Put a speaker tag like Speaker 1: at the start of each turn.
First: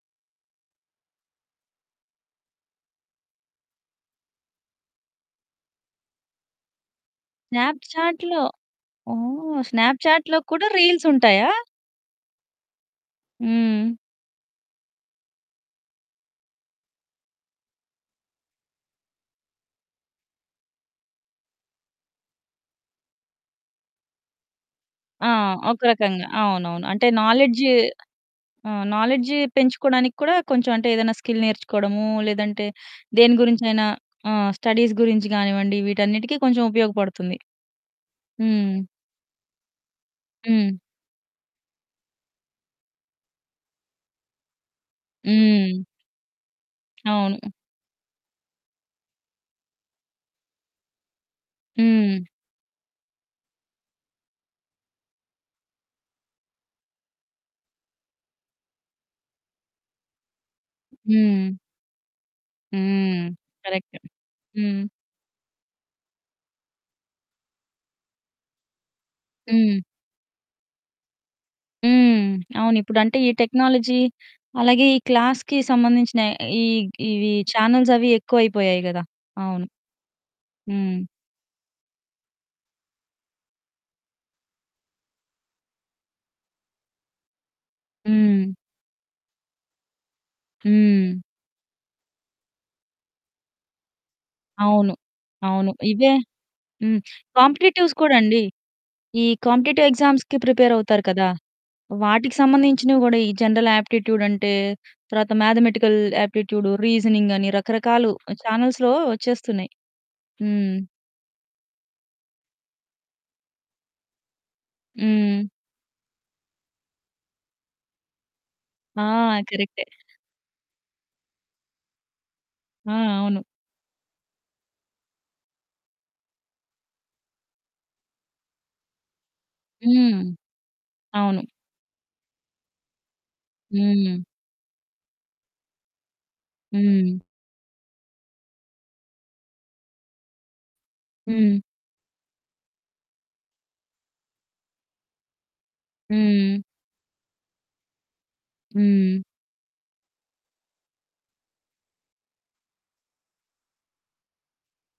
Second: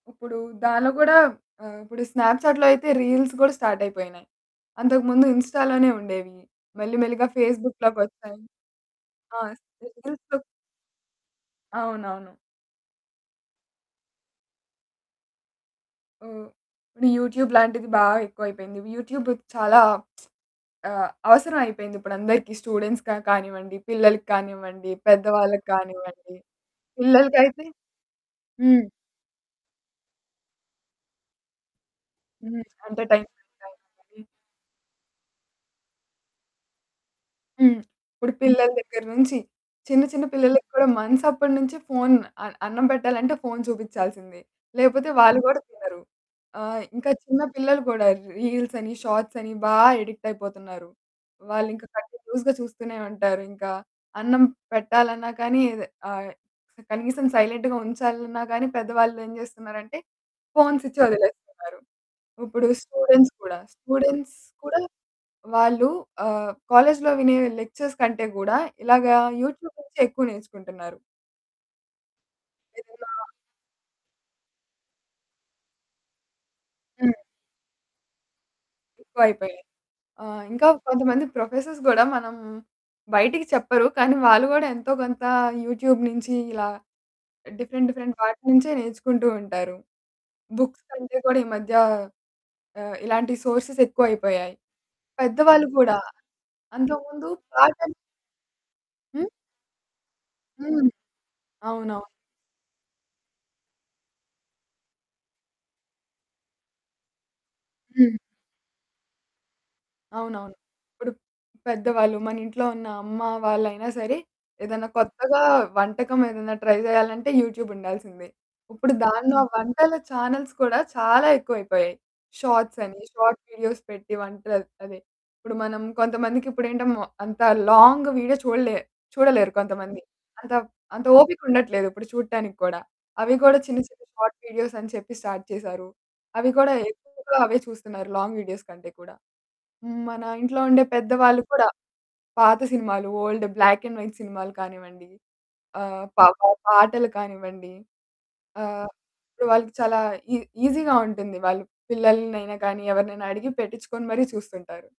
Speaker 1: ఇప్పుడు దాంట్లో గూడా ఆహ్, ఇప్పుడు స్నాప్‌చాట్‌లో అయితే, రీల్స్ కూడా స్టార్ట్ అయిపోయినాయి. అంతకు ముందు ఇన్‌స్టా‌లోనే ఉండేవి. మళ్ళి మెల్లిగా ఫేస్‌బుక్‌లోకొస్తాయి.
Speaker 2: స్నాప్‌చాట్‌లో,
Speaker 1: ఆ!
Speaker 2: ఓహ్! స్నాప్‌చాట్‌లో
Speaker 1: [unintelligible]
Speaker 2: కూడా రీల్స్ ఉంటాయా?
Speaker 1: అవునవును.
Speaker 2: హ్మ్.
Speaker 1: హ్మ్, అంటే యూట్యూబ్ లాంటిది బాగా ఎక్కువైపోయింది. యూట్యూబ్‌కి చాలా ఆహ్, అవసరమైయిపోయిందిప్పుడందరికి స్టూడెంట్స్‌గా కానివ్వండి, పిల్లలకి కానివ్వండి, పెద్ద
Speaker 2: ఆ!
Speaker 1: వాళ్ళకి
Speaker 2: ఒక రకంగా
Speaker 1: కానివ్వండి.
Speaker 2: అవునవును. అంటే నాలెడ్జ్
Speaker 1: పిల్లలకైతే హ్మ్.
Speaker 2: ఆహ్, నాలెడ్జ్ పెంచుకోవడానికి కూడా కొంచెం అంటే ఏదైనా స్కిల్ నేర్చుకోవడము,
Speaker 1: హ్మ్.
Speaker 2: లేదంటే
Speaker 1: అంటే టైమ్
Speaker 2: దేని
Speaker 1: పాస్
Speaker 2: గురించైనా
Speaker 1: అవుతాదని.
Speaker 2: ఆ! స్టడీస్ గురించి గానివ్వండి వీటన్నిటికీ కొంచెం ఉపయోగపడుతుంది.
Speaker 1: హ్మ్. ఇప్పుడు పిల్లల
Speaker 2: హ్మ్.
Speaker 1: దగ్గర నుంచి చిన్న, చిన్న పిల్లలకి
Speaker 2: హ్మ్.
Speaker 1: కూడా మంత్స్ అప్పటి నుంచి ఫోను, అ అన్నం పెట్టాలంటే ఫోన్ చూపిచాల్సిందే. లేపోతే వాళ్ళు కూడా
Speaker 2: హ్మ్.
Speaker 1: తినరు. ఆహ్, ఇంకా చిన్న
Speaker 2: అవును.
Speaker 1: పిల్లలు కూడా రీల్సని, షార్ట్సని బా ఎడిక్ట్ అయిపోతున్నారు. వాళ్ళింకా
Speaker 2: హ్మ్.
Speaker 1: కంటిన్యూయస్‌గా చూస్తూనే ఉంటారు. ఇంకా అన్నం పెట్టాలన్నా కానీ ఆహ్, కనీసం సైలెంట్‌గా ఉంచాలన్న గాని, పెద్దవాళ్ళు ఏమి చేస్తున్నారంటే, ఫోన్స్ ఇచ్చి
Speaker 2: హ్మ్.
Speaker 1: వదిలేస్తున్నారు. ఇప్పుడు
Speaker 2: హ్మ్.
Speaker 1: స్టూడెంట్స్ కూడా,
Speaker 2: కరెక్ట్.
Speaker 1: స్టూడెంట్స్ కూడా
Speaker 2: హ్మ్.
Speaker 1: వాళ్ళు ఆహ్, కాలేజ్లో వినే లెక్చర్స్ కంటే కూడా, ఇలాగా యూట్యూబ్
Speaker 2: హ్మ్.
Speaker 1: నుంచి ఎక్కువ నేర్చుకుంటున్నారు.
Speaker 2: హ్మ్. అవును.
Speaker 1: ఏదోలా
Speaker 2: ఇప్పుడంటే ఈ టెక్నాలజీ, అలాగే ఈ క్లాస్‌కి సంబంధించిన ఈగ్
Speaker 1: హ్మ్.
Speaker 2: ఇవి ఛానెల్సవి ఎక్కువైపోయాయి గదా!
Speaker 1: ఎక్కువైపోయాయి.
Speaker 2: అవును.
Speaker 1: ఆహ్, ఇంకా
Speaker 2: హ్మ్.
Speaker 1: కొంతమంది ప్రొఫెసర్స్ గూడా మనం బయటికి చెప్పరు, కానీ వాళ్ళు కూడా ఎంతో కొంత యూట్యూబ్ నుంచి ఇలా డిఫరెంట్, డిఫరెంట్ వాటి
Speaker 2: హ్మ్.
Speaker 1: నుంచే నేర్చుకుంటూ ఉంటారు. బుక్స్ కంటే
Speaker 2: హ్మ్.
Speaker 1: కూడా ఈ మధ్య ఆహ్, ఇలాంటి సోర్సెస్ ఎక్కువైపోయాయి.
Speaker 2: అవును.
Speaker 1: పెద్దవాళ్ళు
Speaker 2: అవును.
Speaker 1: గూడా
Speaker 2: ఇవే హ్మ్.
Speaker 1: అంతకు ముందు
Speaker 2: కాంపిటీటివ్స్
Speaker 1: పాటలు
Speaker 2: కూడా అండి. ఈ
Speaker 1: హ్మ్?
Speaker 2: కాంపిటీటివ్ ఎగ్జామ్స్‌కి
Speaker 1: హ్మ్.
Speaker 2: ప్రిపేరవుతారు కదా!
Speaker 1: అవునవును.
Speaker 2: వాటికి సంబంధించినవి గూడా, ఈ జనరల్ ఆప్టిట్యూడ్ అంటే తర్వాత మ్యాథమెటికల్ ఆప్టిట్యూడు, రీజనింగని రకరకాలు
Speaker 1: హ్మ్.
Speaker 2: ఛానెల్స్‌లో వచ్చేస్తున్నాయి.
Speaker 1: అవును. అవును.
Speaker 2: హ్మ్.
Speaker 1: ఇప్పుడు పెద్దవాళ్ళు మన ఇంట్లో ఉన్న అమ్మ వాళ్ళయినా సరే, ఏదైనా కొత్తగా
Speaker 2: హ్మ్.
Speaker 1: వంటకం ఏదైనా ట్రై చేయాలంటే యూట్యూబ్ ఉండాల్సిందే. ఇప్పుడు
Speaker 2: ఆ!
Speaker 1: దాంట్లో
Speaker 2: కరెక్టే.
Speaker 1: వంటల చానెల్స్ కూడా చాలా ఎక్కువైపోయాయి.
Speaker 2: ఆ!
Speaker 1: షార్ట్సని, షార్ట్
Speaker 2: అవును.
Speaker 1: వీడియోస్ పెట్టి వంటలు అదే, ఇప్పుడు మనం కొంతమందికి ఇప్పుడు ఏంట మొ అంత లాంగ్ వీడియో చూడలే చూడలేరు కొంతమంది.
Speaker 2: హ్మ్.
Speaker 1: అంత వ్ అంత
Speaker 2: అవును.
Speaker 1: ఓపిక ఉండట్లేదు ఇప్పుడు చూడటానికి కూడా. అవి కూడా చిన్న, చిన్న
Speaker 2: హ్మ్.
Speaker 1: షార్ట్ వీడియోస్ అని చెప్పి స్టార్ట్ చేసారు. అవి కూడా
Speaker 2: హ్మ్.
Speaker 1: ఎక్కువగా అవే చూస్తున్నారు. లాంగ్ వీడియోస్ కంటే కూడా. హ్మ్. మన ఇంట్లో ఉండే పెద్ద వాళ్ళు
Speaker 2: హ్మ్.
Speaker 1: కూడా పాత సినిమాలు, ఓల్డ్, బ్లాక్ అండ్ వైట్ సినిమాలు కానివ్వండి, ఆహ్, పా పా
Speaker 2: హ్మ్.
Speaker 1: పాటలు కానివ్వండి ఆహ్,
Speaker 2: హ్మ్.
Speaker 1: వాళ్ళకి చాలా ఈ ఈసీగా ఉంటుంది. వాళ్ళు పిల్లల్ని అయినా గానీ, ఎవరినైనా అడిగి పెట్టించుకొని మరి చూస్తుంటారు.